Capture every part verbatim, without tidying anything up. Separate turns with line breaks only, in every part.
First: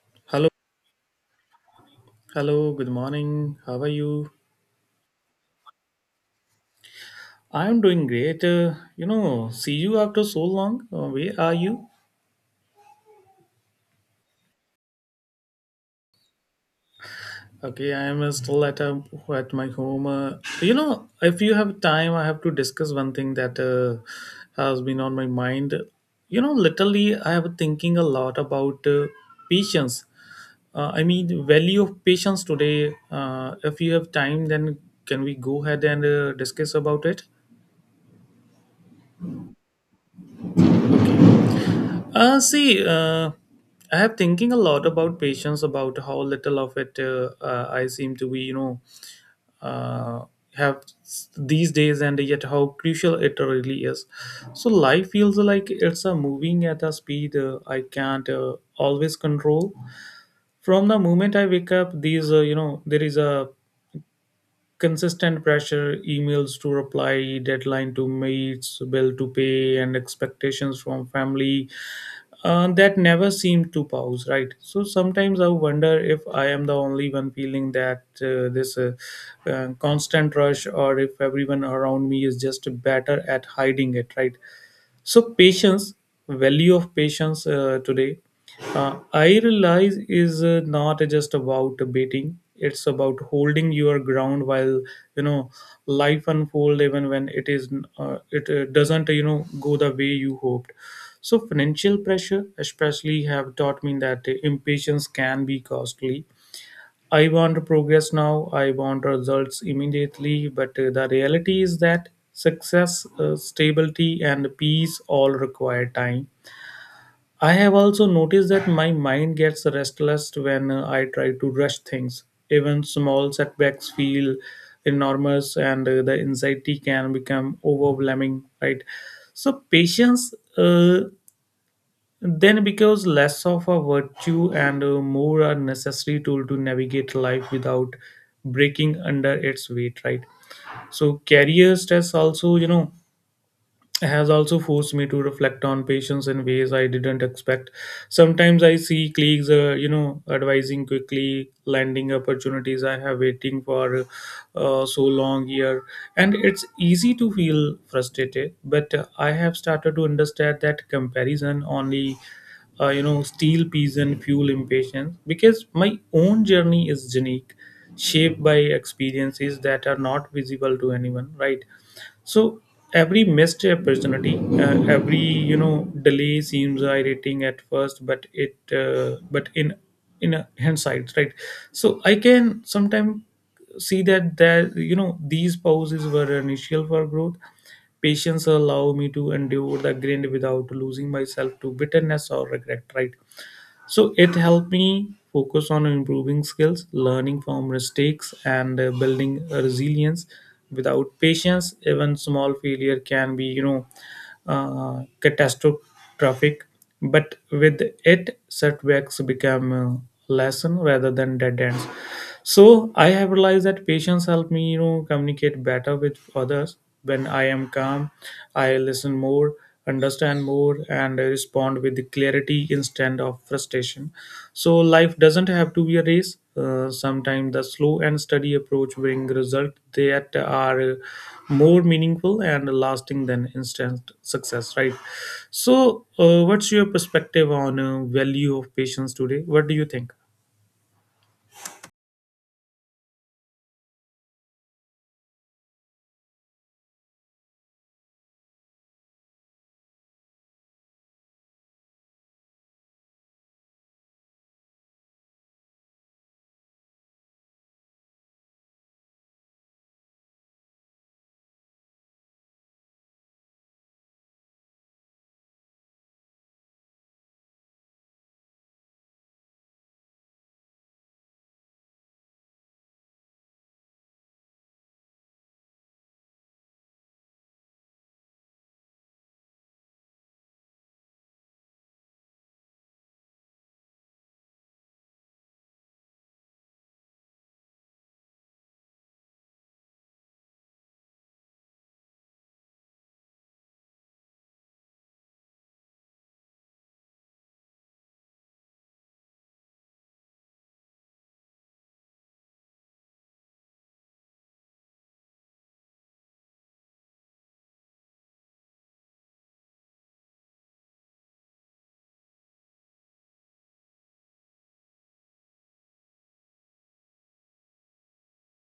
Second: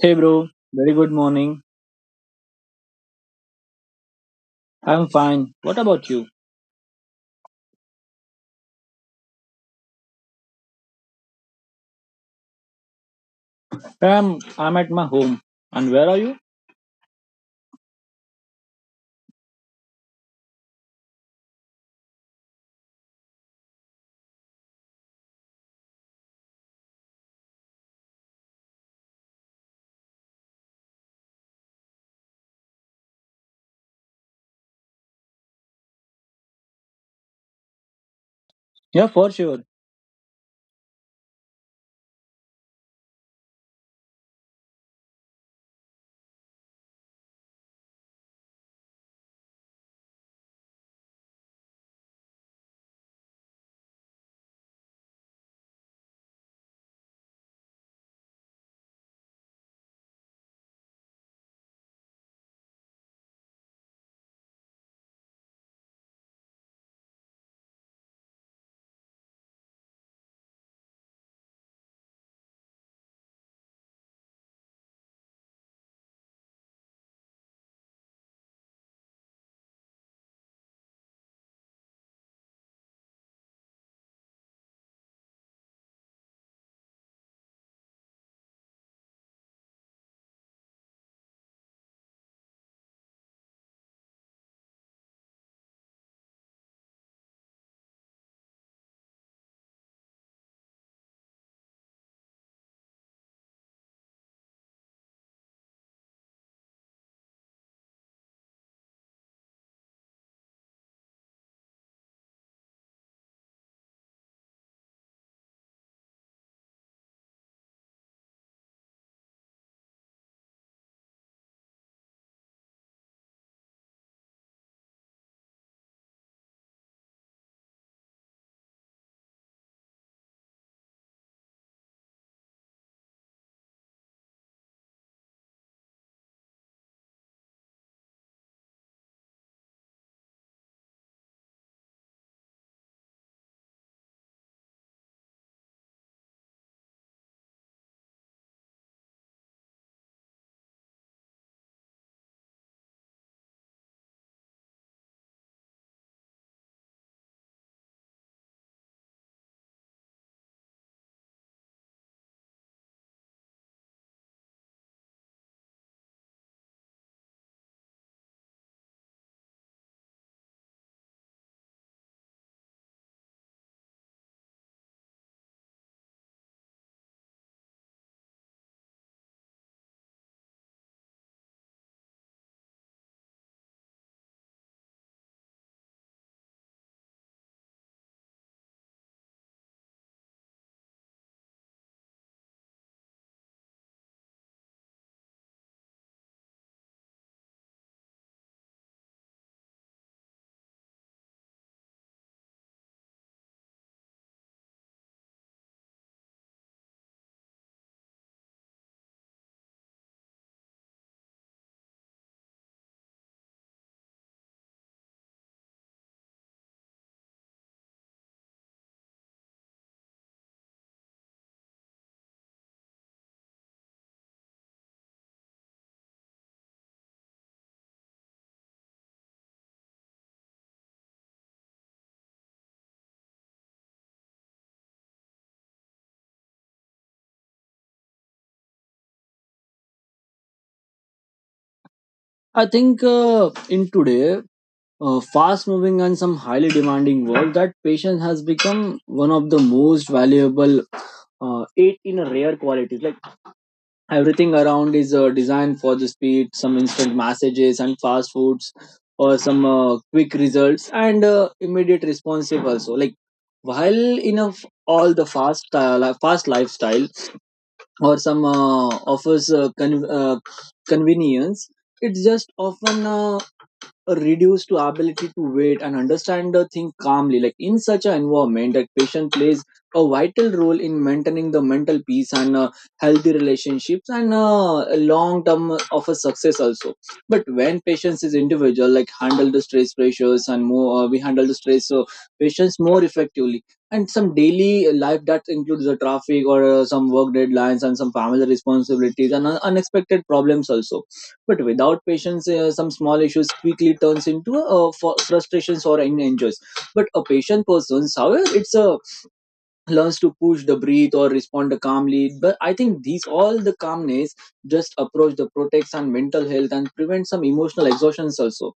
Hey bro,
Hello,
very good morning.
hello, good morning. How are you?
I'm fine. What about you?
I'm doing great. Uh, you know, see you after so long. Uh, where are you?
I'm I'm at my home. And where are you?
Okay, I'm uh, still at um at my home. Uh, you know, if you have time, I have to discuss one thing that uh, has been on my mind. You know, literally, I have thinking a lot about uh, patience. Uh, I mean, value of patience today. Uh, if you have time, then can we go ahead and uh, discuss about it?
Yeah, for sure.
Uh, see, uh, I have thinking a lot about patience, about how little of it uh, uh, I seem to be, you know, uh, have s- these days, and yet how crucial it really is. So life feels like it's a moving at a speed uh, I can't uh, always control. From the moment I wake up, these, uh, you know, there is a consistent pressure, emails to reply, deadline to meet, bill to pay, and expectations from family uh, that never seem to pause, right? So sometimes I wonder if I am the only one feeling that uh, this uh, uh, constant rush, or if everyone around me is just better at hiding it, right? So patience, value of patience uh, today, uh, I realize is uh, not just about debating. It's about holding your ground while you know life unfold even when it is uh, it uh, doesn't you know go the way you hoped. So financial pressure especially have taught me that impatience can be costly. I want progress now, I want results immediately, but uh, the reality is that success, uh, stability and peace all require time. I have also noticed that my mind gets restless when uh, I try to rush things. Even small setbacks feel enormous, and uh, the anxiety can become overwhelming, right? So patience uh, then becomes less of a virtue and uh, more a necessary tool to navigate life without breaking under its weight, right? So career stress also, you know has also forced me to reflect on patience in ways I didn't expect. Sometimes I see colleagues, uh, you know, advising quickly, landing opportunities I have waiting for uh, so long here, and it's easy to feel frustrated. But uh, I have started to understand that comparison only. Uh, you know, steel peas and fuel impatience because my own journey is unique, shaped by experiences that are not visible to anyone, right? So every missed opportunity, uh, every you know delay seems irritating at first, but it uh, but in in a hindsight, right? So I can sometimes see that that you know these pauses were initial for growth. Patience allow me to endure the grind without losing myself to bitterness or regret, right? So it helped me focus on improving skills, learning from mistakes, and uh, building a resilience. Without patience, even small failure can be, you know, uh, catastrophic. But with it, setbacks become a lesson rather than dead ends. So I have realized that patience helped me, you know, communicate better with others. When I am calm, I listen more, understand more, and respond with clarity instead of frustration. So life doesn't have to be a race. Uh, sometimes the slow and steady approach bring results that are more meaningful and lasting than instant success, right? So uh, what's your perspective on uh, value of patience today? What do you think?
I think uh, in today uh, fast moving and some highly demanding world that patience has become one of the most valuable uh, eight in a rare qualities. Like everything around is uh, designed for the speed some instant messages and fast foods or some uh, quick results and uh, immediate responsive also like while in of all the fast uh, li- fast lifestyle or some uh, offers uh, con- uh, convenience it's just often uh, reduced to ability to wait and understand the thing calmly like in such an environment that patient plays a vital role in maintaining the mental peace and uh, healthy relationships and uh, long term of a success also but when patients is individual like handle the stress pressures and more uh, we handle the stress so patients more effectively and some daily life that includes the traffic or uh, some work deadlines and some family responsibilities and un- unexpected problems also but without patience, uh, some small issues quickly turns into uh, fu- frustrations or in- enjoys. But a patient person, however, it's a learns to push the breathe or respond calmly. But I think these all the calmness just approach the protects and mental health and prevent some emotional exhaustions also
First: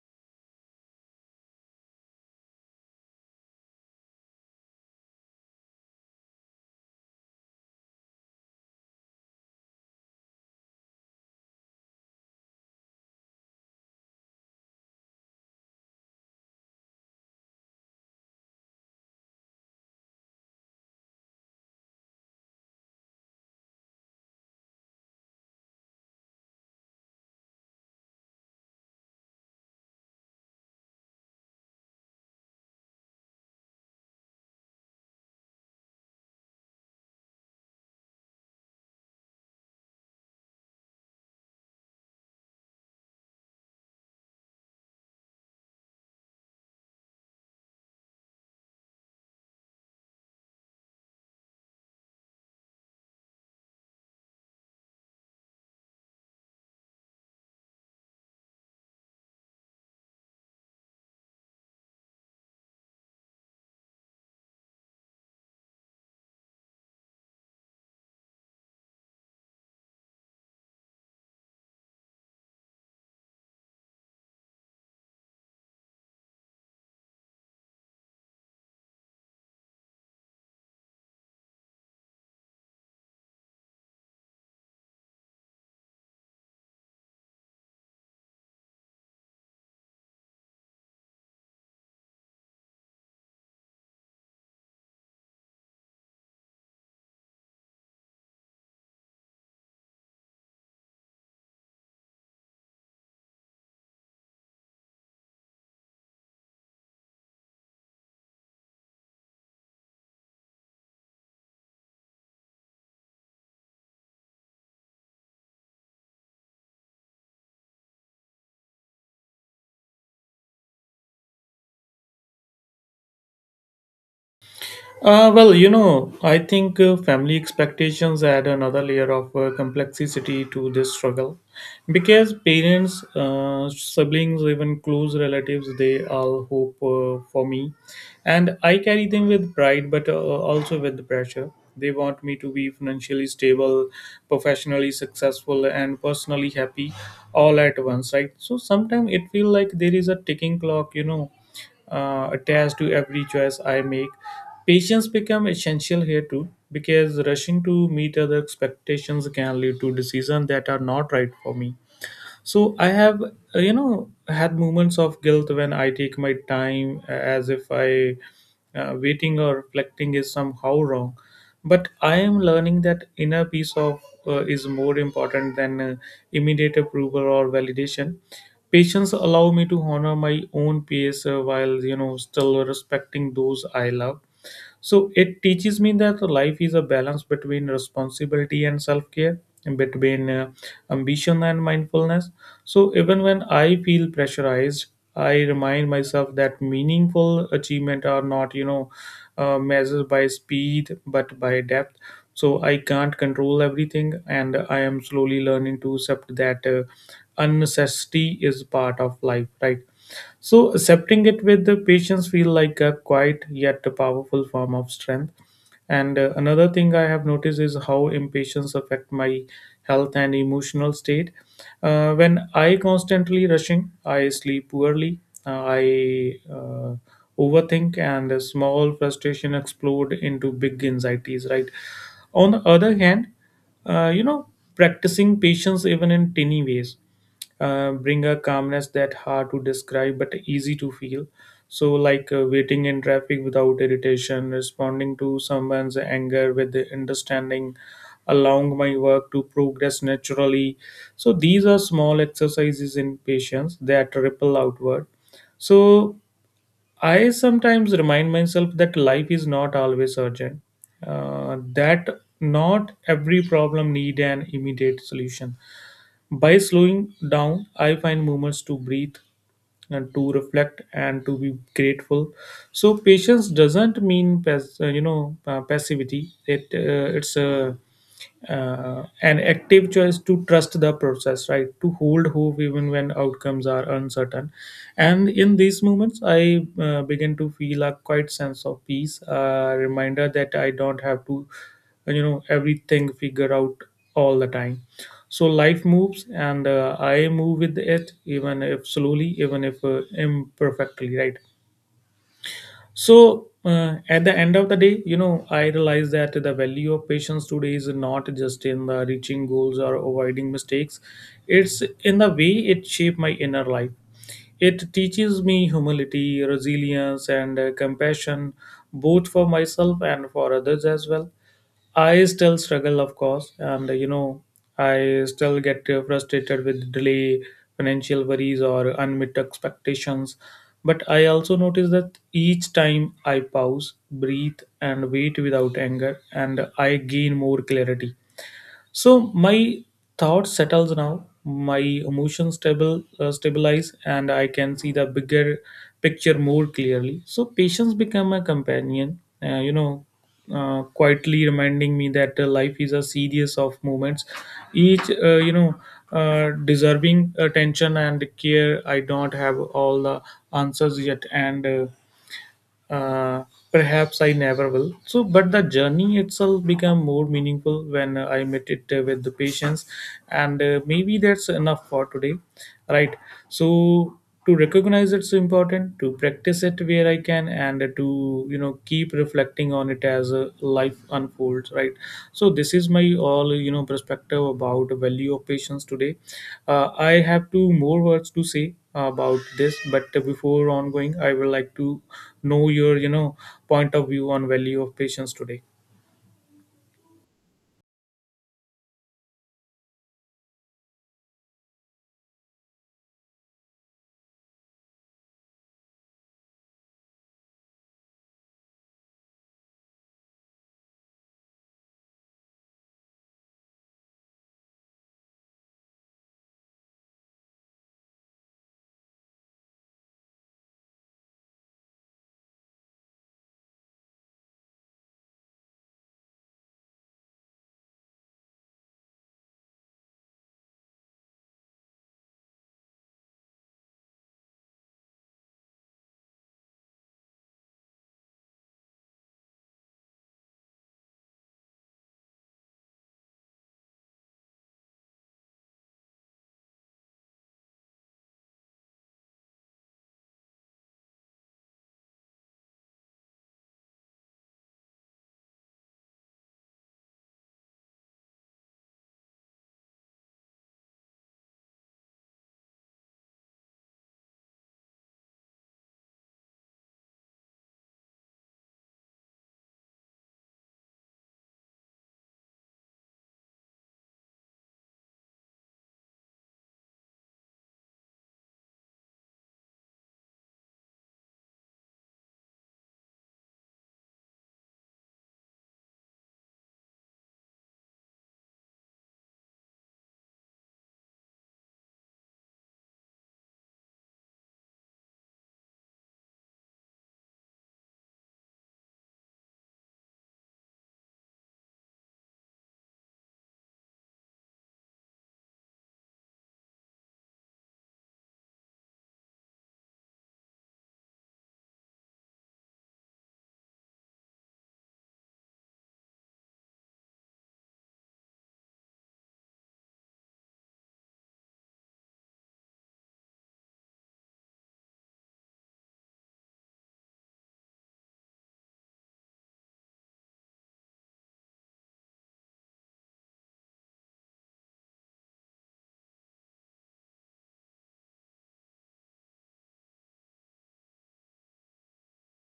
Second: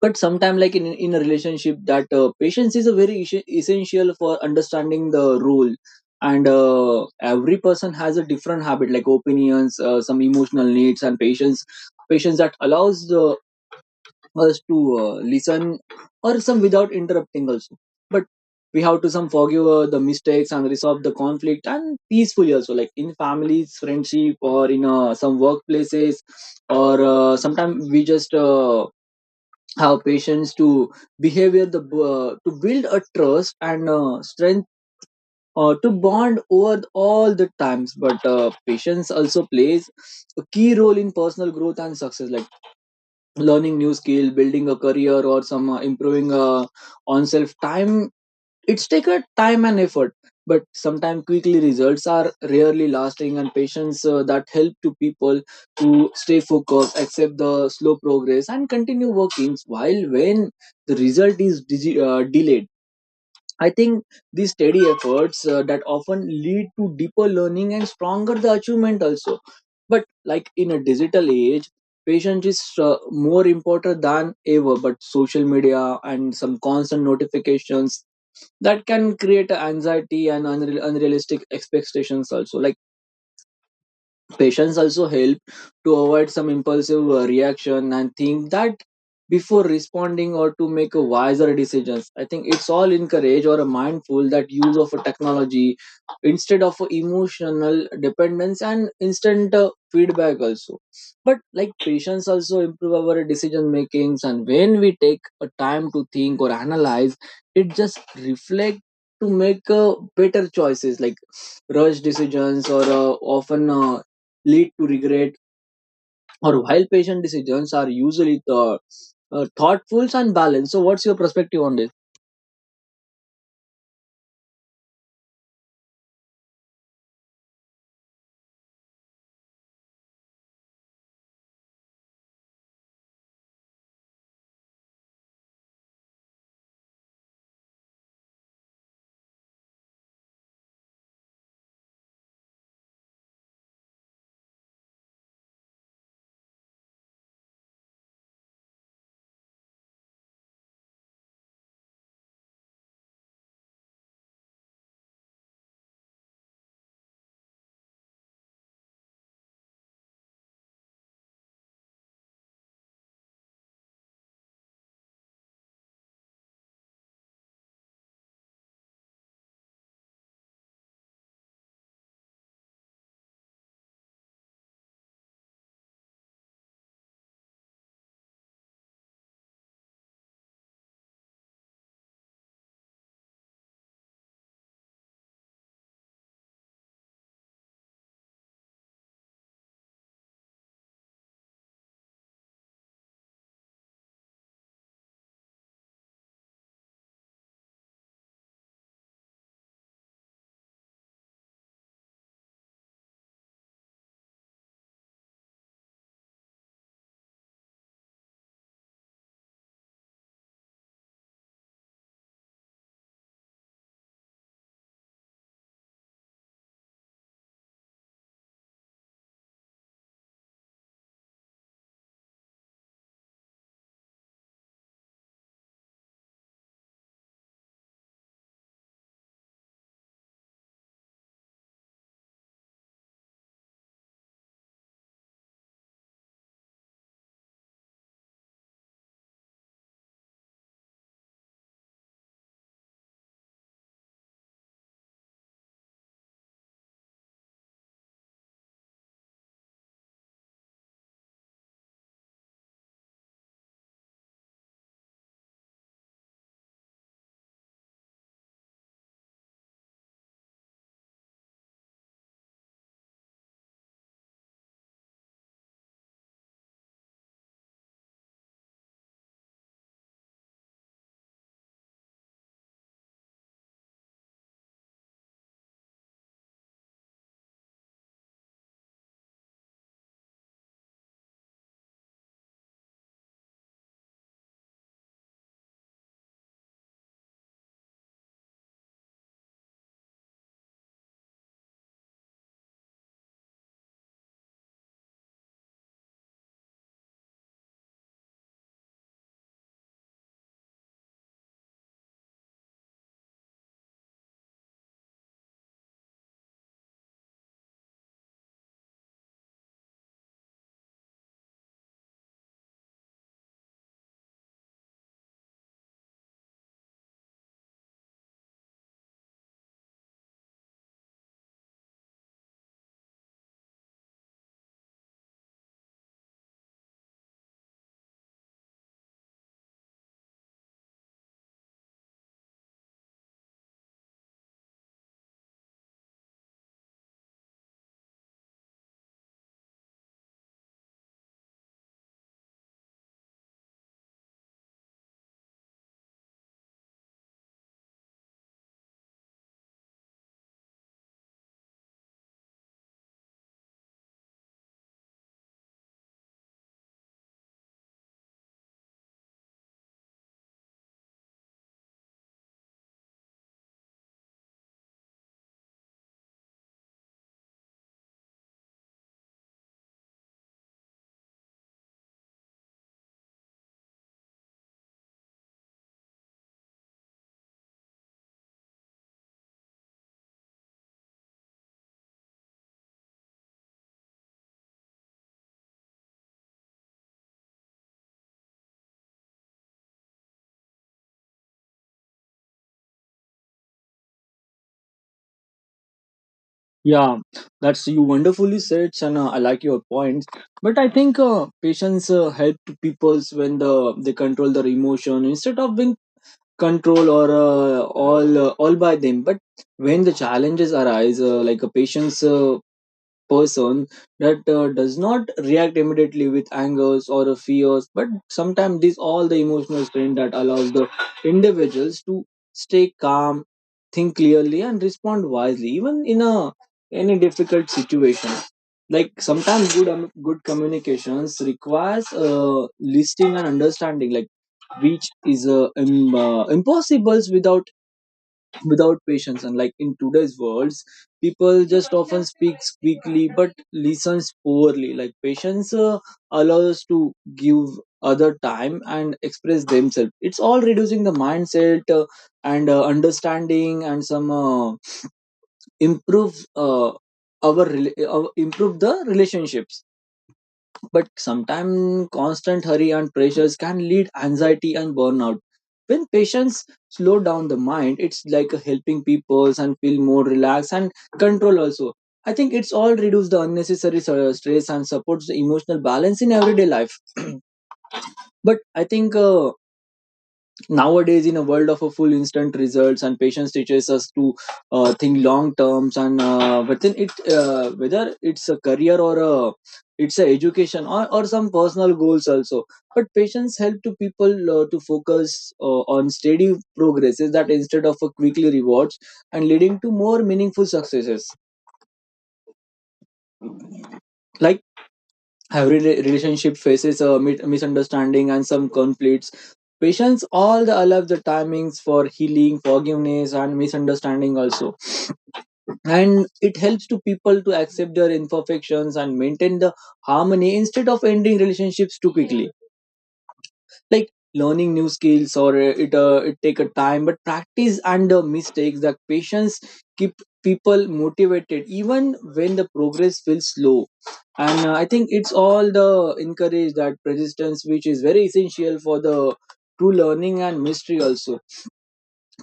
but sometime, like in in a relationship, that uh, patience is a very issue, essential for understanding the role. And uh, every person has a different habit, like opinions, uh, some emotional needs, and patience. Patience that allows uh, us to uh, listen, or some without interrupting also. But we have to some forgive uh, the mistakes and resolve the conflict and peacefully also, like in families, friendship, or in uh, some workplaces, or uh, sometimes we just. Uh, have patience to behavior the uh, to build a trust and uh, strength uh, to bond over all the times but uh, patience also plays a key role in personal growth and success like learning new skill building a career or some uh, improving uh, on self time it's taken time and effort, but sometimes quickly results are rarely lasting, and patience uh, that help to people to stay focused, accept the slow progress, and continue working. While when the result is digi- uh, delayed, I think these steady efforts uh, that often lead to deeper learning and stronger the achievement also. But like in a digital age, patience is uh, more important than ever. But social media and some constant notifications that can create anxiety and unreal, unrealistic expectations also like patience also help to avoid some impulsive uh, reaction and think that before responding or to make a wiser decisions. I think it's all encourage or a mindful that use of a technology instead of a emotional dependence and instant uh, feedback also. But like patience also improve our decision makings and when we take a time to think or analyze, it just reflect to make uh, better choices like rush decisions or uh, often uh, lead to regret or while patient decisions are usually the uh, thoughtful and balanced. So what's your perspective on this?
Uh, well, you know, I think uh, family expectations add another layer of uh, complexity to this struggle because parents, uh, siblings, even close relatives, they all hope uh, for me. And I carry them with pride, but uh, also with pressure. They want me to be financially stable, professionally successful, and personally happy all at once, right? So sometimes it feels like there is a ticking clock, you know uh, attached to every choice I make. Patience become essential here too because rushing to meet other expectations can lead to decisions that are not right for me. So I have, uh, you know had moments of guilt when I take my time, uh, as if I, uh, waiting or reflecting is somehow wrong. But I am learning that inner peace of, uh, is more important than uh, immediate approval or validation. Patience allow me to honor my own pace, uh, while you know still respecting those I love. So it teaches me that life is a balance between responsibility and self care, between uh, ambition and mindfulness. So even when I feel pressurized, I remind myself that meaningful achievement are not, you know, uh, measured by speed but by depth. So I can't control everything, and I am slowly learning to accept that uh, unnecessity is part of life, right? So accepting it with the patience feel like a quiet yet a powerful form of strength. And uh, another thing I have noticed is how impatience affect my health and emotional state. Uh, when I constantly rushing, I sleep poorly. uh, I uh, overthink, and a small frustration explode into big anxieties. Right. On the other hand, uh, you know, practicing patience even in tiny ways uh, bring a calmness that hard to describe but easy to feel. So, like, uh, waiting in traffic without irritation, responding to someone's anger with the understanding, allowing my work to progress naturally. So these are small exercises in patience that ripple outward. So I sometimes remind myself that life is not always urgent, uh, that not every problem need an immediate solution. By slowing down, I find moments to breathe and to reflect and to be grateful. So patience doesn't mean pass, uh, you know uh, passivity. It uh, it's a, uh, an active choice to trust the process, right? To hold hope even when outcomes are uncertain. And in these moments, I uh, begin to feel a quiet sense of peace, a reminder that I don't have to, you know everything figure out all the time. So life moves, and uh, I move with it, even if slowly, even if uh, imperfectly, right? So, uh, at the end of the day, you know, I realize that the value of patience today is not just in the reaching goals or avoiding mistakes. It's in the way it shaped my inner life. It teaches me humility, resilience, and uh, compassion, both for myself and for others as well. I still struggle, of course, and uh, you know, I still get uh, frustrated with delay, financial worries, or unmet expectations. But I also notice that each time I pause, breathe, and wait without anger, and I gain more clarity. So my thought settles now, my emotions stable uh, stabilize, and I can see the bigger picture more clearly. So patience become a companion, uh, you know, uh, quietly reminding me that uh, life is a series of moments, each uh, you know uh, deserving attention and care. I don't have all the answers yet, and uh, uh, perhaps I never will. So, but the journey itself became more meaningful when uh, I met it uh, with the patients, and uh, maybe that's enough for today, right? So, to recognize it's important, to practice it where I can, and uh, to you know keep reflecting on it as uh, life unfolds, right? So, this is my all you know perspective about the value of patience today. Uh, I have two more words to say about this, but before ongoing, I would like to know your you know point of view on value of patience today.
Yeah, that's you wonderfully said, and uh, I like your points. But I think uh, patients uh, help to peoples when the they control their emotion instead of being control or uh, all uh, all by them but when the challenges arise uh, like a patient's uh, person that uh, does not react immediately with angers or a fears but sometimes these all the emotional strain that allows the individuals to stay calm think clearly and respond wisely even in a any difficult situation like sometimes good um, good communications requires uh, listening and understanding like which is uh, im- uh, impossible without without patience and like in today's worlds people just often speaks quickly but listens poorly like patience uh, allows us to give other time and express themselves it's all reducing the mindset uh, and uh, understanding and some uh, improve uh, our rela- uh, improve the relationships but sometimes constant hurry and pressures can lead anxiety and burnout. When patients slow down the mind, it's like helping people and feel more relaxed and control also. I think it's all reduce the unnecessary sur- stress and supports the emotional balance in everyday life. But I think uh, nowadays in a world of a full instant results and patience teaches us to uh, think long terms and uh, within it uh, whether it's a career or a it's a education or, or some personal goals also but patience help to people uh, to focus uh, on steady progresses that instead of a quickly rewards and leading to more meaningful successes like every rela- relationship faces a mi- misunderstanding and some conflicts patience all the allow the timings for healing forgiveness and misunderstanding also and it helps to people to accept their imperfections and maintain the harmony instead of ending relationships too quickly like learning new skills or uh, it uh, it take a time but practice and uh, mistakes that patience keep people motivated even when the progress feels slow and uh, I think it's all the encourage that persistence which is very essential for the true learning and mystery also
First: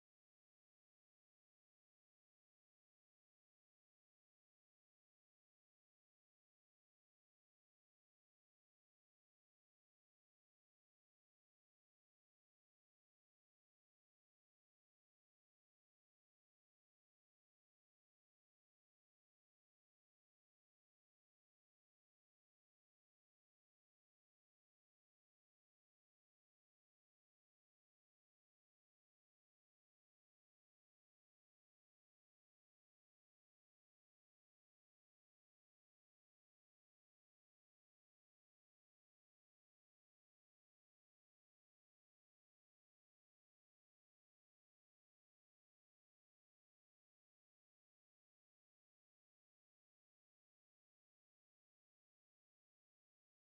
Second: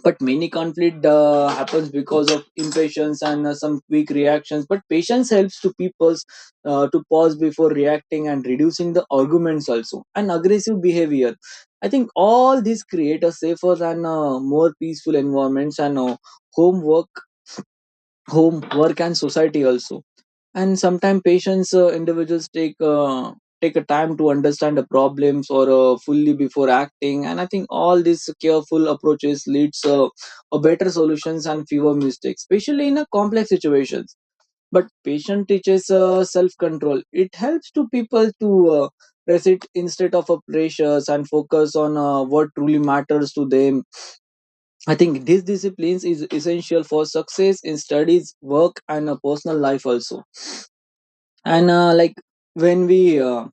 but many conflict uh, happens because of impatience and uh, some quick reactions but patience helps to people uh, to pause before reacting and reducing the arguments also and aggressive behavior I think all these create a safer and uh, more peaceful environments and uh, home work home work and society also and sometimes patients uh, individuals take uh, take a time to understand the problems or uh, fully before acting and I think all these careful approaches leads uh, a better solutions and fewer mistakes especially in a complex situations but patient teaches uh, self control it helps to people to uh, resist instead of a pressures and focus on uh, what truly matters to them I think these disciplines is essential for success in studies work and a personal life also and uh, like when we uh,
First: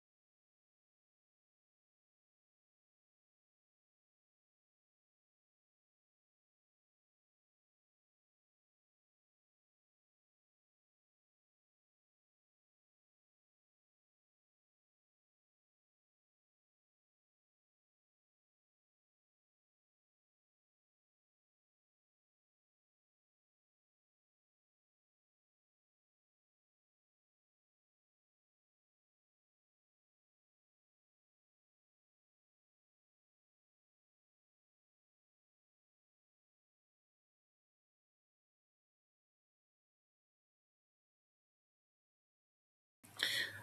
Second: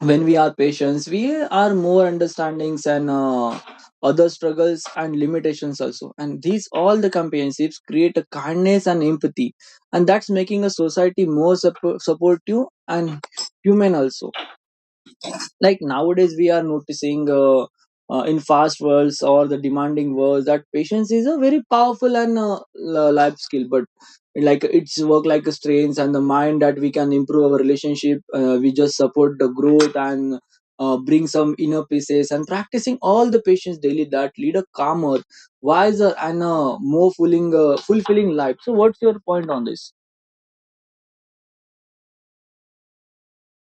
when we are patients we are more understandings and uh, other struggles and limitations also and these all the companionships create a kindness and empathy and that's making a society more sup- supportive and human also like nowadays we are noticing uh, uh, in fast worlds or the demanding worlds that patience is a very powerful and uh, li- life skill but like it's work like a strength and the mind that we can improve our relationship uh, we just support the growth and uh, bring some inner pieces and practicing all the patience daily that lead a calmer wiser and uh, more fulfilling uh, fulfilling life. So what's your point on this?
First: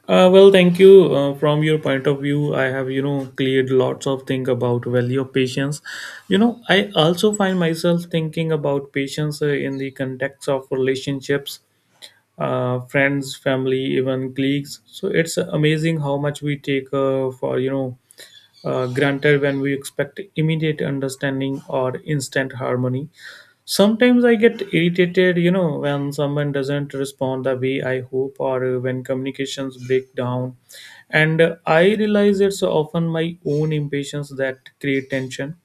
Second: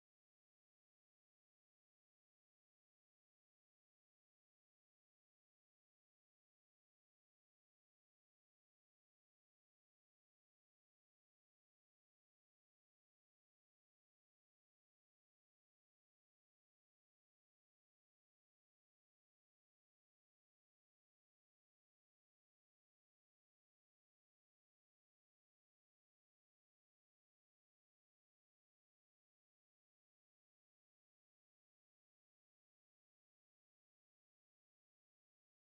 Uh, well thank you. Uh, from your point of view, I have you know cleared lots of things about value of patience. you know I also find myself thinking about patience uh, in the context of relationships, uh, friends, family, even colleagues. So it's amazing how much we take uh, for you know uh, granted when we expect immediate understanding or instant harmony. Sometimes I get irritated, you know, when someone doesn't respond the way I hope, or uh, when communications break down. And uh, I realize it's often my own impatience that create tension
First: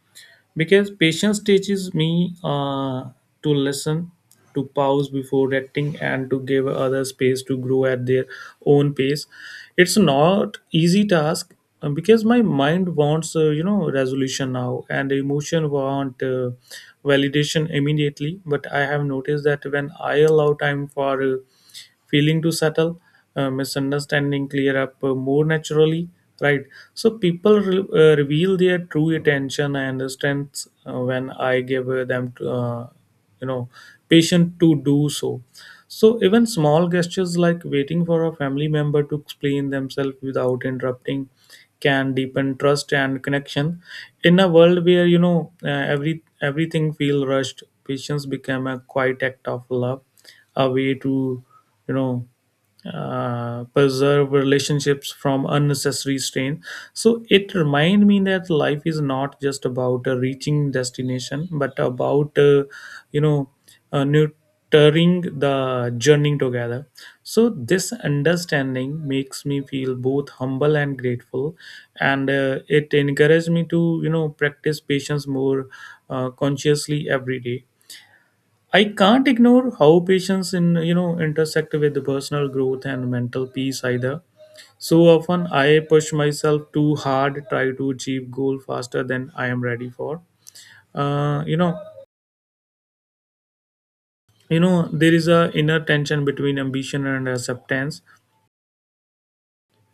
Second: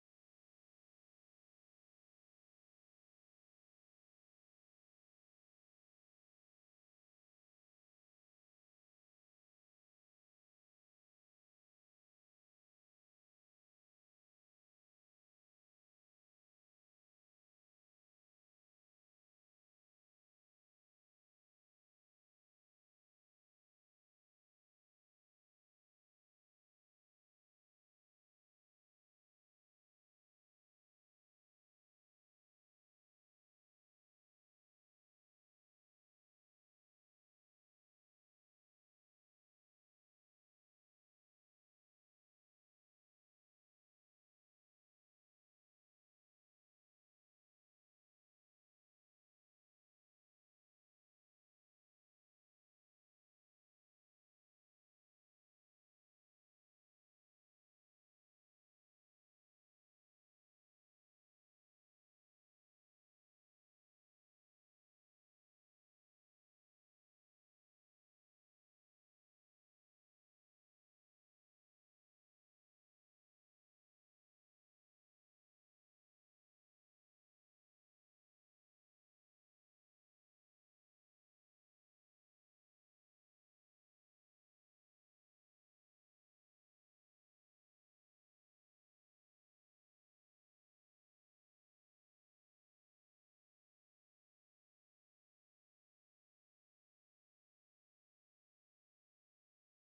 because patience teaches me uh, to listen, to pause before acting, and to give others space to grow at their own pace. It's not easy task, uh, because my mind wants, uh, you know resolution now, and emotion want uh, validation immediately. But I have noticed that when I allow time for uh, feeling to settle, uh, misunderstanding clear up uh, more naturally, right? So people re- uh, reveal their true intention and strengths uh, when I give uh, them uh, you know patient to do so. So even small gestures like waiting for a family member to explain themselves without interrupting can deepen trust and connection. In a world where you know uh, every everything feel rushed, patience become a quiet act of love, a way to you know uh, preserve relationships from unnecessary strain. So it remind me that life is not just about uh, reaching destination, but about uh, you know uh, nurturing the journey together. So this understanding makes me feel both humble and grateful, and uh, it encourages me to you know practice patience more uh, consciously every day. I can't ignore how patients in, you know intersect with the personal growth and mental peace either. So often I push myself too hard, try to achieve goal faster than I am ready for. Uh, you know, you know there is a inner tension between ambition and acceptance,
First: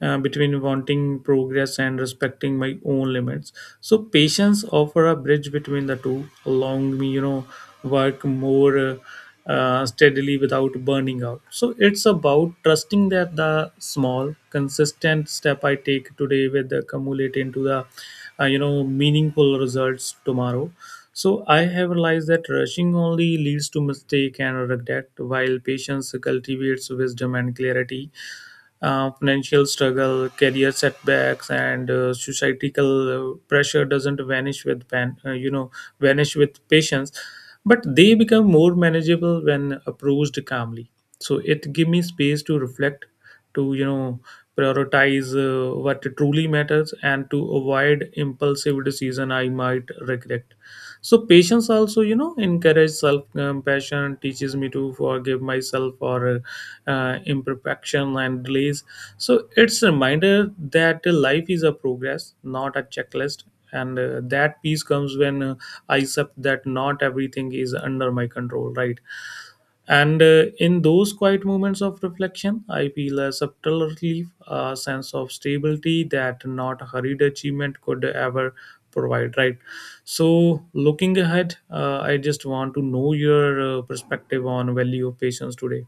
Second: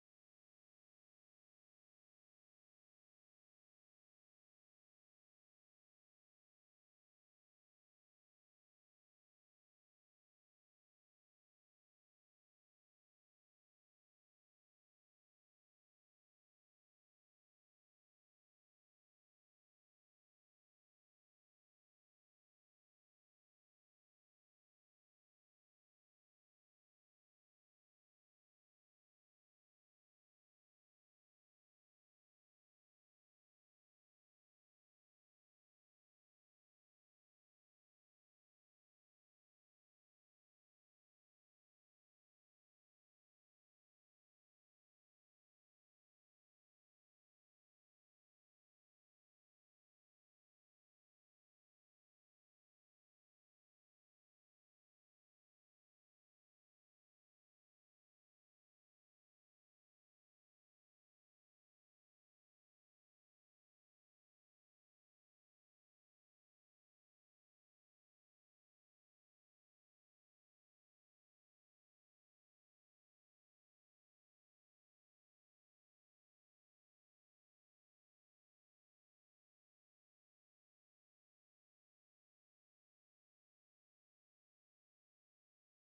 uh, between wanting progress and respecting my own limits. So patience offer a bridge between the two, allowing me, you know, work more uh, uh, steadily without burning out. So it's about trusting that the small, consistent step I take today will accumulate into the, uh, you know, meaningful results tomorrow. So I have realized that rushing only leads to mistake and regret, while patience cultivates wisdom and clarity. Uh, financial struggle, career setbacks, and uh, societal uh, pressure doesn't vanish with pan, uh, you know vanish with patience, but they become more manageable when approached calmly. So it give me space to reflect, to you know prioritize uh, what truly matters, and to avoid impulsive decision I might regret. So patience also, you know encourage self compassion, teaches me to forgive myself for uh, imperfection and delays. So it's a reminder that life is a progress, not a checklist, and uh, that peace comes when uh, I accept that not everything is under my control, right? And uh, in those quiet moments of reflection, I feel a subtle relief, a sense of stability that not hurried achievement could ever provide, right? So, looking ahead, uh, I just want to know your uh, perspective on value of patience today.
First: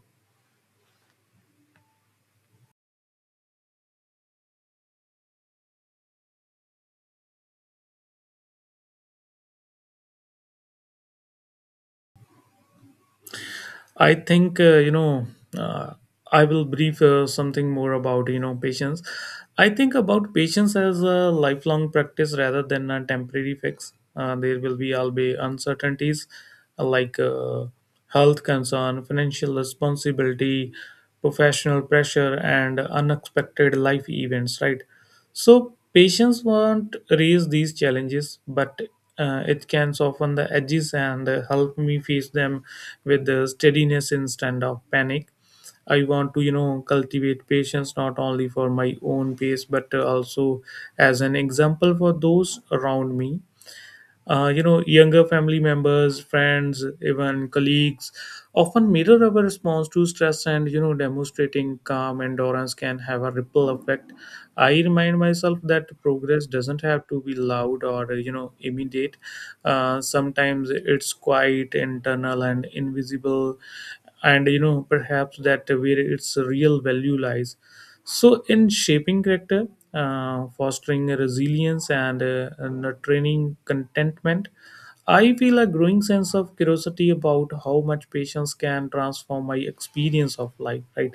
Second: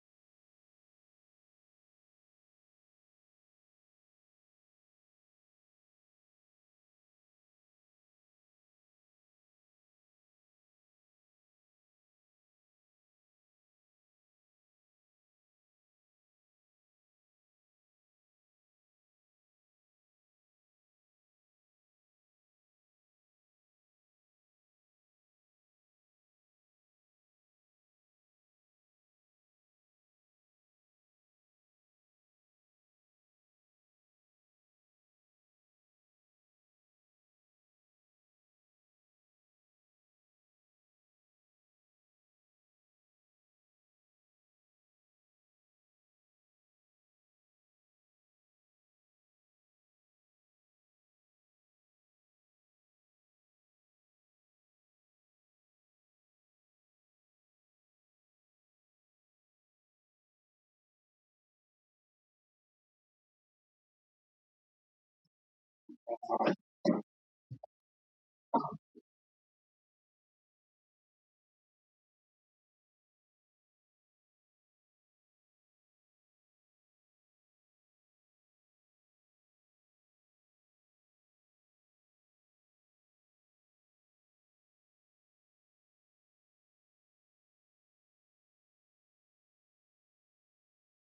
I think uh, you know uh, I will brief uh, something more about, you know patience. I think about patience as a lifelong practice rather than a temporary fix. Uh, there will be always uncertainties uh, like uh, health concern, financial responsibility, professional pressure, and unexpected life events. Right, so patience won't raise these challenges, but uh, it can soften the edges and uh, help me face them with the steadiness instead of panic. I want to, you know, cultivate patience not only for my own pace, but uh, also as an example for those around me. Uh, you know younger family members, friends, even colleagues often mirror our response to stress, and you know demonstrating calm endurance can have a ripple effect. I remind myself that progress doesn't have to be loud or, you know immediate. Uh, sometimes it's quite internal and invisible, and, you know perhaps that where its real value lies. So, in shaping character, uh, fostering resilience, and, uh, and training contentment, I feel a growing sense of curiosity about how much patience can transform my experience of life, right?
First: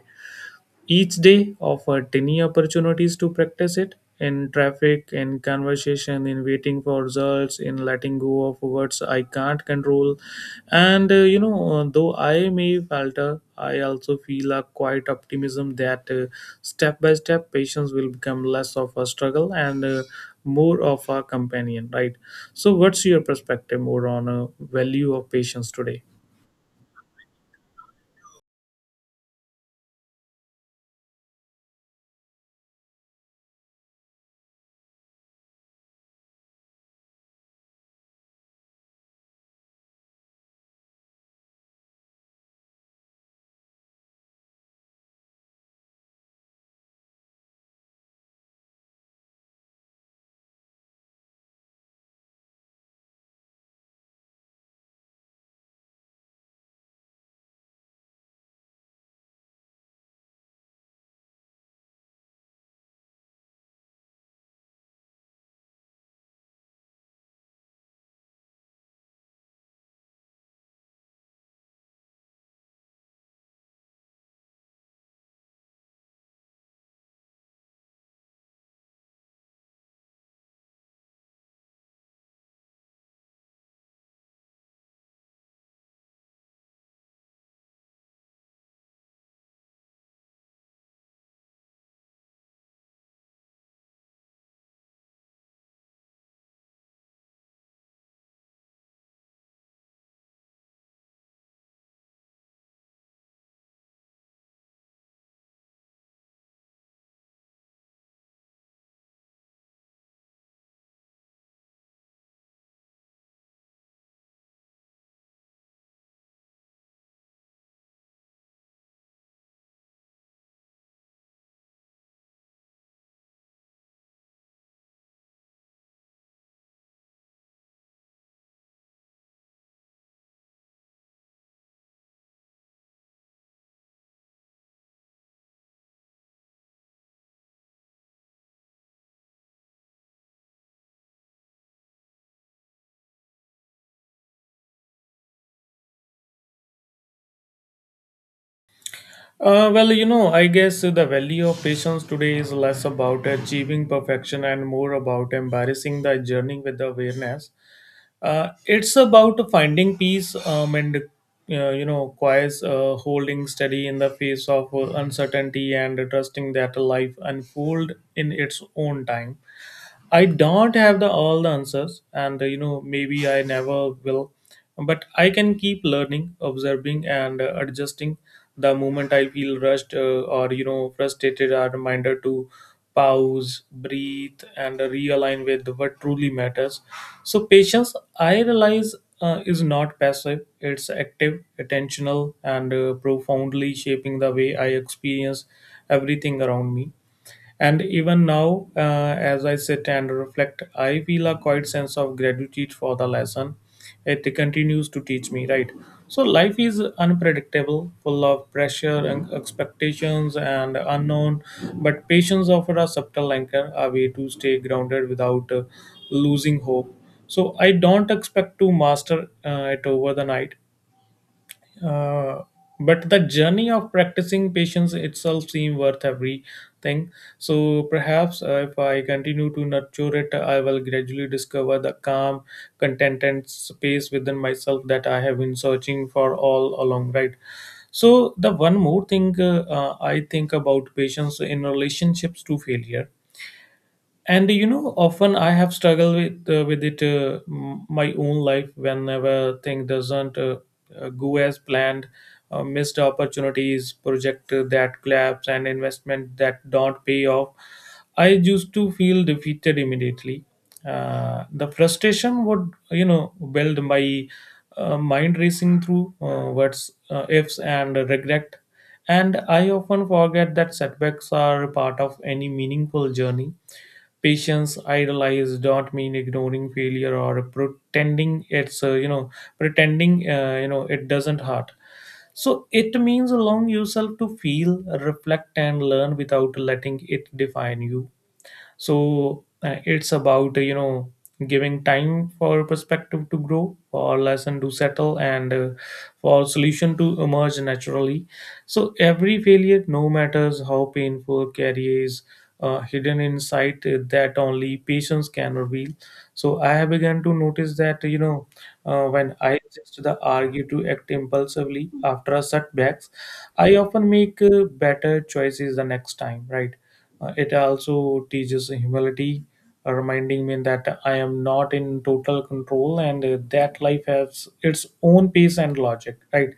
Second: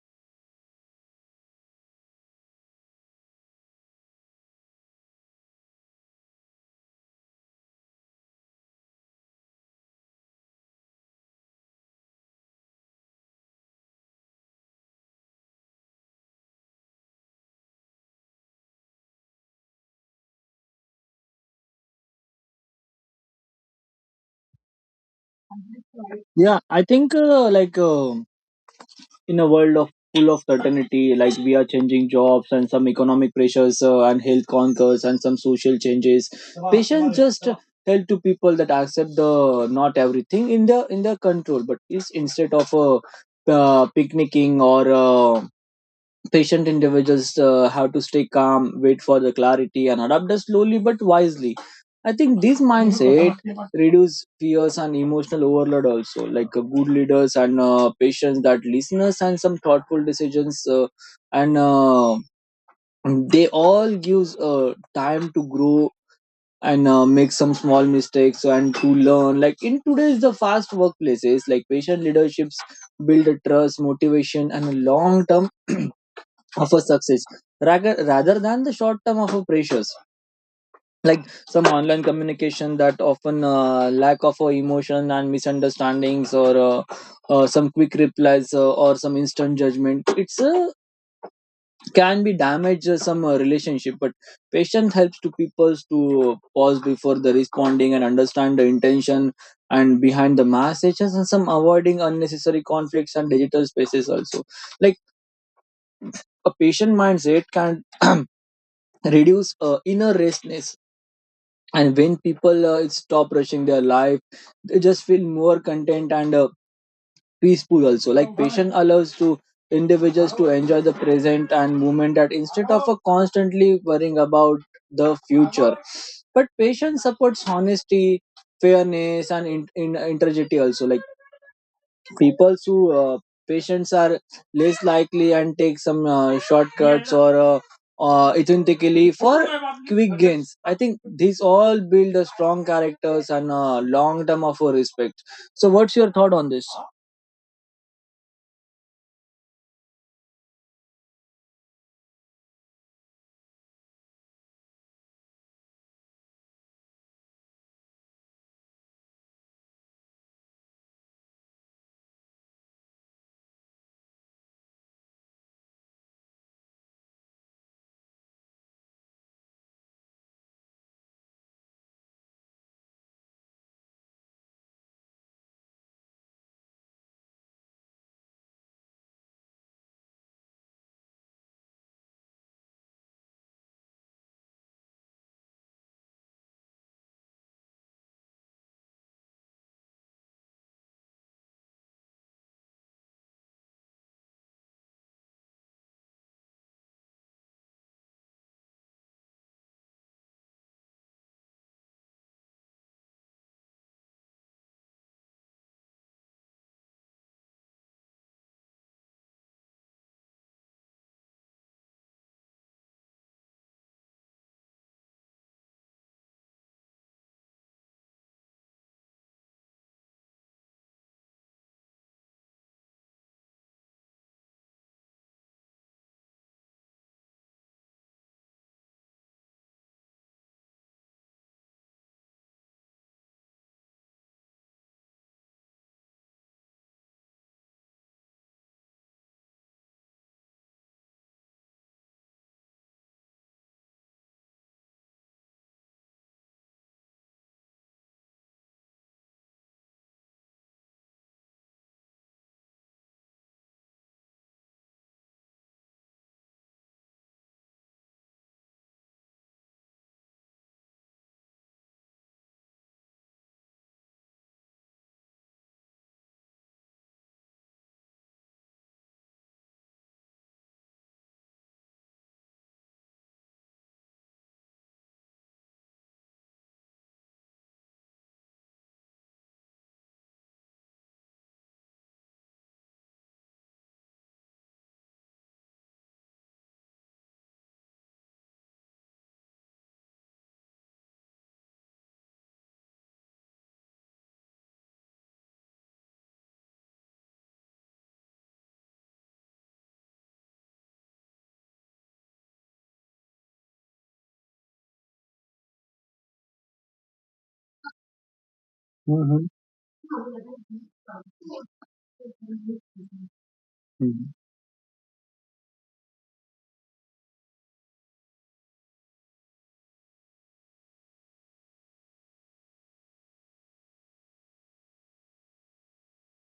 Each day offered ten opportunities to practice it in traffic, in conversation, in waiting for results, in letting go of words I can't control. And uh, you know, though I may falter, I also feel a quiet optimism that, uh, step by step, patience will become less of a struggle and uh, more of a companion, right? So, what's your perspective more on uh, value of patience today?
Yeah, I think uh, like. Uh, in a world of full of certainty like we are changing jobs and some economic pressures uh, and health conquers and some social changes patience just uh, tell to people that accept the not everything in the in their control but is instead of uh, uh, picnicking or uh, patient individuals uh, have to stay calm, wait for the clarity, and adapt us slowly but wisely. I think this mindset reduce fears and emotional overload also. Like uh, good leaders and uh, patients that listeners and some thoughtful decisions, uh, and uh, they all gives uh, time to grow and uh, make some small mistakes and to learn. Like in today's the fast workplaces, like patient leaderships build a trust, motivation, and a long term of a success rather rather than the short term of a pressures like some online communication that often uh, lack of uh, emotion and misunderstandings or uh, uh, some quick replies uh, or some instant judgment it's uh, can be damage uh, some uh, relationship but patience helps to people to pause before the responding and understand the intention and behind the messages and some avoiding unnecessary conflicts and digital spaces also like a patient mindset can reduce uh, inner restlessness and when people uh, stop rushing their life they just feel more content and uh, peaceful also like patience allows to individuals to enjoy the present and moment that instead of a constantly worrying about the future but patience supports honesty fairness and in, in, integrity also like people who uh, patients are less likely and take some uh, shortcuts or uh, uh, authentically for quick gains I think these all build a strong characters and uh, long term of a respect. So what's your thought on this?
Uh, well, you know, I guess the value of patience today is less about achieving perfection and more about embarrassing the journey with awareness. Uh, it's about finding peace, um, and, uh, you know, quiet, uh, holding steady in the face of uh, uncertainty, and trusting that life unfold in its own time. I don't have the all the answers, and uh, you know maybe I never will, but I can keep learning, observing, and uh, adjusting. The moment I feel rushed uh, or you know frustrated, a reminder to pause, breathe, and realign with what truly matters. So patience, I realize, uh, is not passive; it's active, attentional, and uh, profoundly shaping the way I experience everything around me. And even now, uh, as I sit and reflect, I feel a quiet sense of gratitude for the lesson it continues to teach me, right? So, life is unpredictable, full of pressure and expectations and unknown, but patience offers a subtle anchor, a way to stay grounded without uh, losing hope. So, I don't expect to master uh, it over the night, uh, but the journey of practicing patience itself seems worth everything. So perhaps uh, if I continue to nurture it, I will gradually discover the calm, contented space within myself that I have been searching for all along, right? So the one more thing, uh, uh, I think about patience in relationships to failure, and, you know often I have struggled with uh, with it, uh, m- my own life, whenever thing doesn't uh, uh, go as planned. Uh, missed opportunities, project uh, that collapse, and investment that don't pay off, I used to feel defeated immediately. Uh, the frustration would, you know build my uh, mind racing through, uh, what's uh, ifs and regret. And I often forget that setbacks are part of any meaningful journey. Patience idolized don't mean ignoring failure or pretending it's, uh, you know pretending, uh, you know it doesn't hurt. So it means allowing yourself to feel, reflect, and learn without letting it define you. So uh, it's about uh, you know giving time for perspective to grow, for lesson to settle, and uh, for solution to emerge naturally. So every failure, no matters how painful, carries uh, hidden insight uh, that only patience can reveal. So I have begun to notice that, you know uh, when
Mm-hmm.
I just the argue to act impulsively after a setbacks, I often
Mm-hmm.
make uh, better choices the next time, right? Uh, it also teaches humility, uh, reminding me that I am not in total control, and uh, that life has its own pace and logic, right?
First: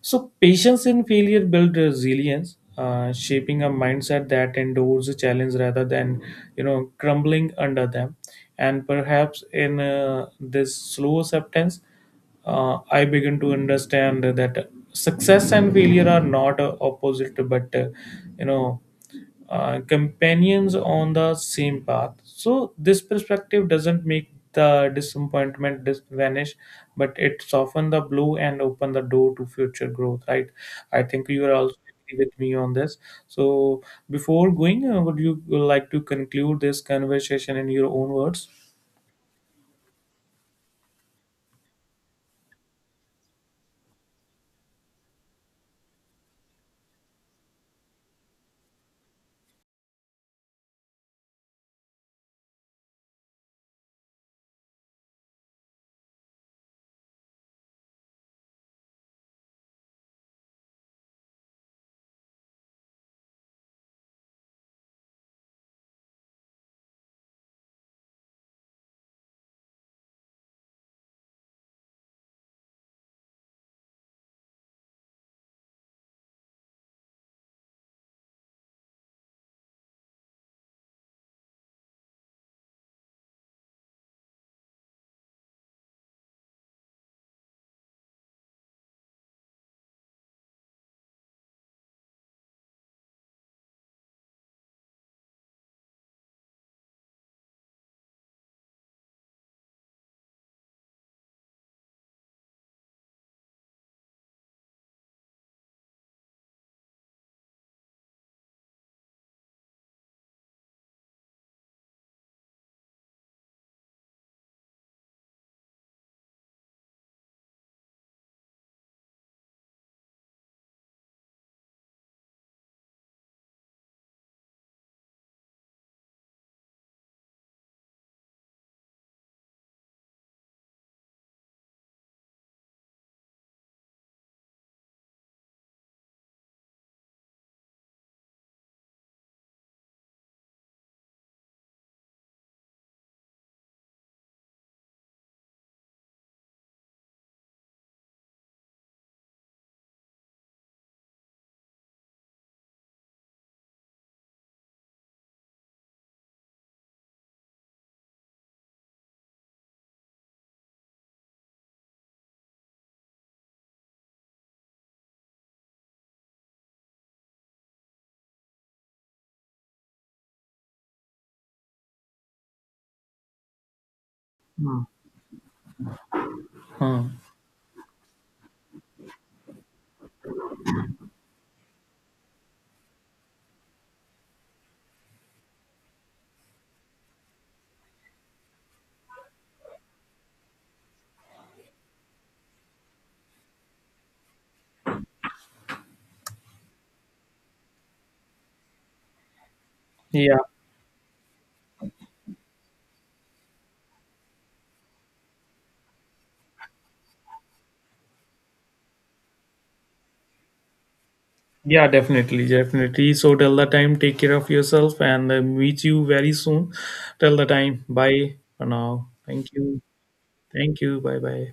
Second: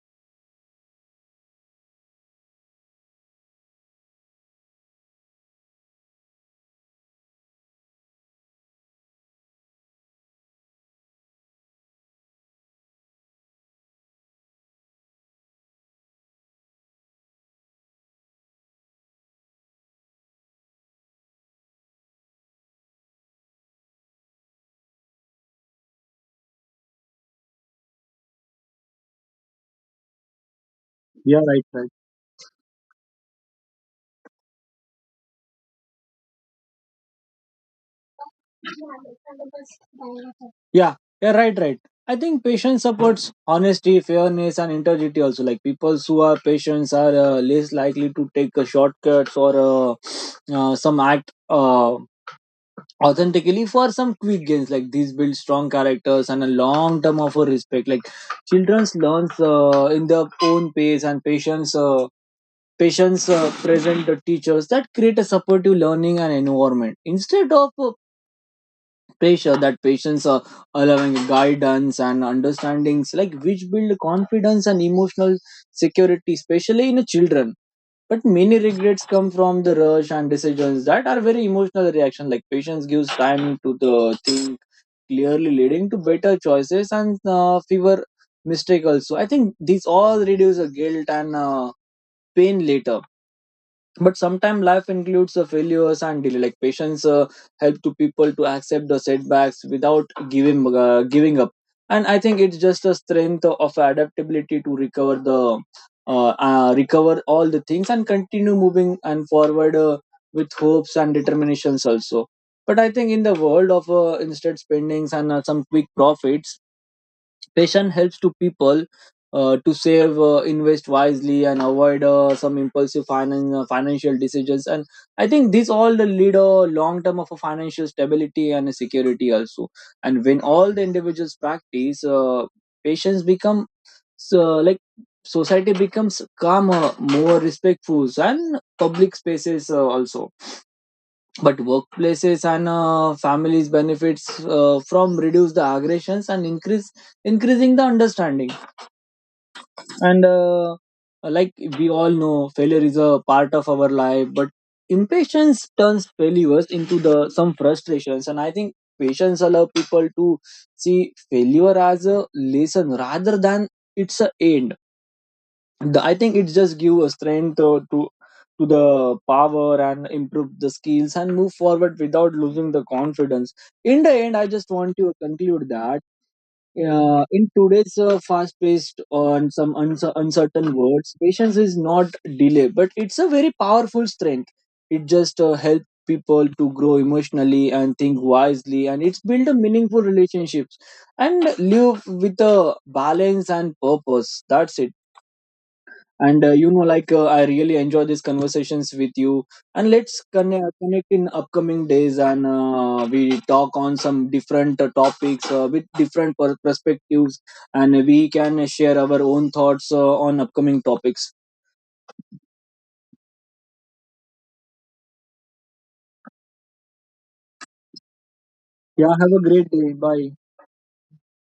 So, patience in failure builds resilience, uh, shaping a mindset that endures the challenge rather than, you know, crumbling under them. And perhaps in uh, this slow acceptance, uh, I begin to understand that success and failure are not uh, opposite, but uh, you know uh, companions on the same path. So this perspective doesn't make the disappointment dis- vanish, but it soften the blow and open the door to future growth. Right? I think
Yeah,
you are
right,
also
right.
agree with me on this. So before going, uh, would you like to conclude this conversation in your own words?
Yeah, yeah, right, right. I think patience supports honesty, fairness, and integrity. Also, like people who are patients are uh, less likely to take uh, shortcuts or uh, uh, some act uh, authentically for some quick gains. Like these build strong characters and a long term of uh, respect. Like children learns uh, in their own pace, and patience. Uh, Patients uh, present the teachers that create a supportive learning and environment instead of uh, pressure that patients are allowing guidance and understandings like which build confidence and emotional security especially in children but many regrets come from the rush and decisions that are very emotional reaction like patients gives time to the think clearly leading to better choices and uh, fewer mistake also I think these all reduce the guilt and uh, pain later but sometimes life includes a failures and delay like patience uh, help to people to accept the setbacks without giving uh, giving up and I think it's just a strength of adaptability to recover the uh, uh, recover all the things and continue moving and forward uh, with hopes and determinations also but I think in the world of uh, instant spendings and uh, some quick profits passion helps to people uh, to save, uh, invest wisely, and avoid uh, some impulsive finan- uh, financial decisions. And I think these all the lead a long term of a financial stability and security also. And when all the individuals practice, uh, patience become uh, like society becomes calmer, more respectful, and public spaces uh, also. But workplaces and uh, families benefits uh, from reduce the aggressions and increase increasing the understanding and uh, uh, like we all know failure is a part of our life but impatience turns failures into the some frustrations and I think patience allow people to see failure as a lesson rather than it's a end. The- I think it just give a strength uh, to to the power and improve the skills and move forward without losing the confidence in the end I just
Hmm.
want to conclude that
Hmm.
uh, in today's uh, fast-paced on some uncer uncertain words, patience is not delay, but it's a very powerful strength. It just uh, helps people to grow emotionally and think wisely, and it's build a meaningful relationships and live with a balance and purpose. That's it. And uh, you know like uh, I really enjoy these conversations with you and let's
Yeah.
connect, connect in upcoming days and uh, we talk on some different uh, topics uh, with different per- perspectives and we can share our own thoughts uh, on upcoming topics.
Yeah, definitely, definitely. So till the time, take care of yourself, and uh, meet you very soon. Till the time, bye for now.
Yeah, have a
Thank
great
you.
day. Bye.
Thank you. Bye bye.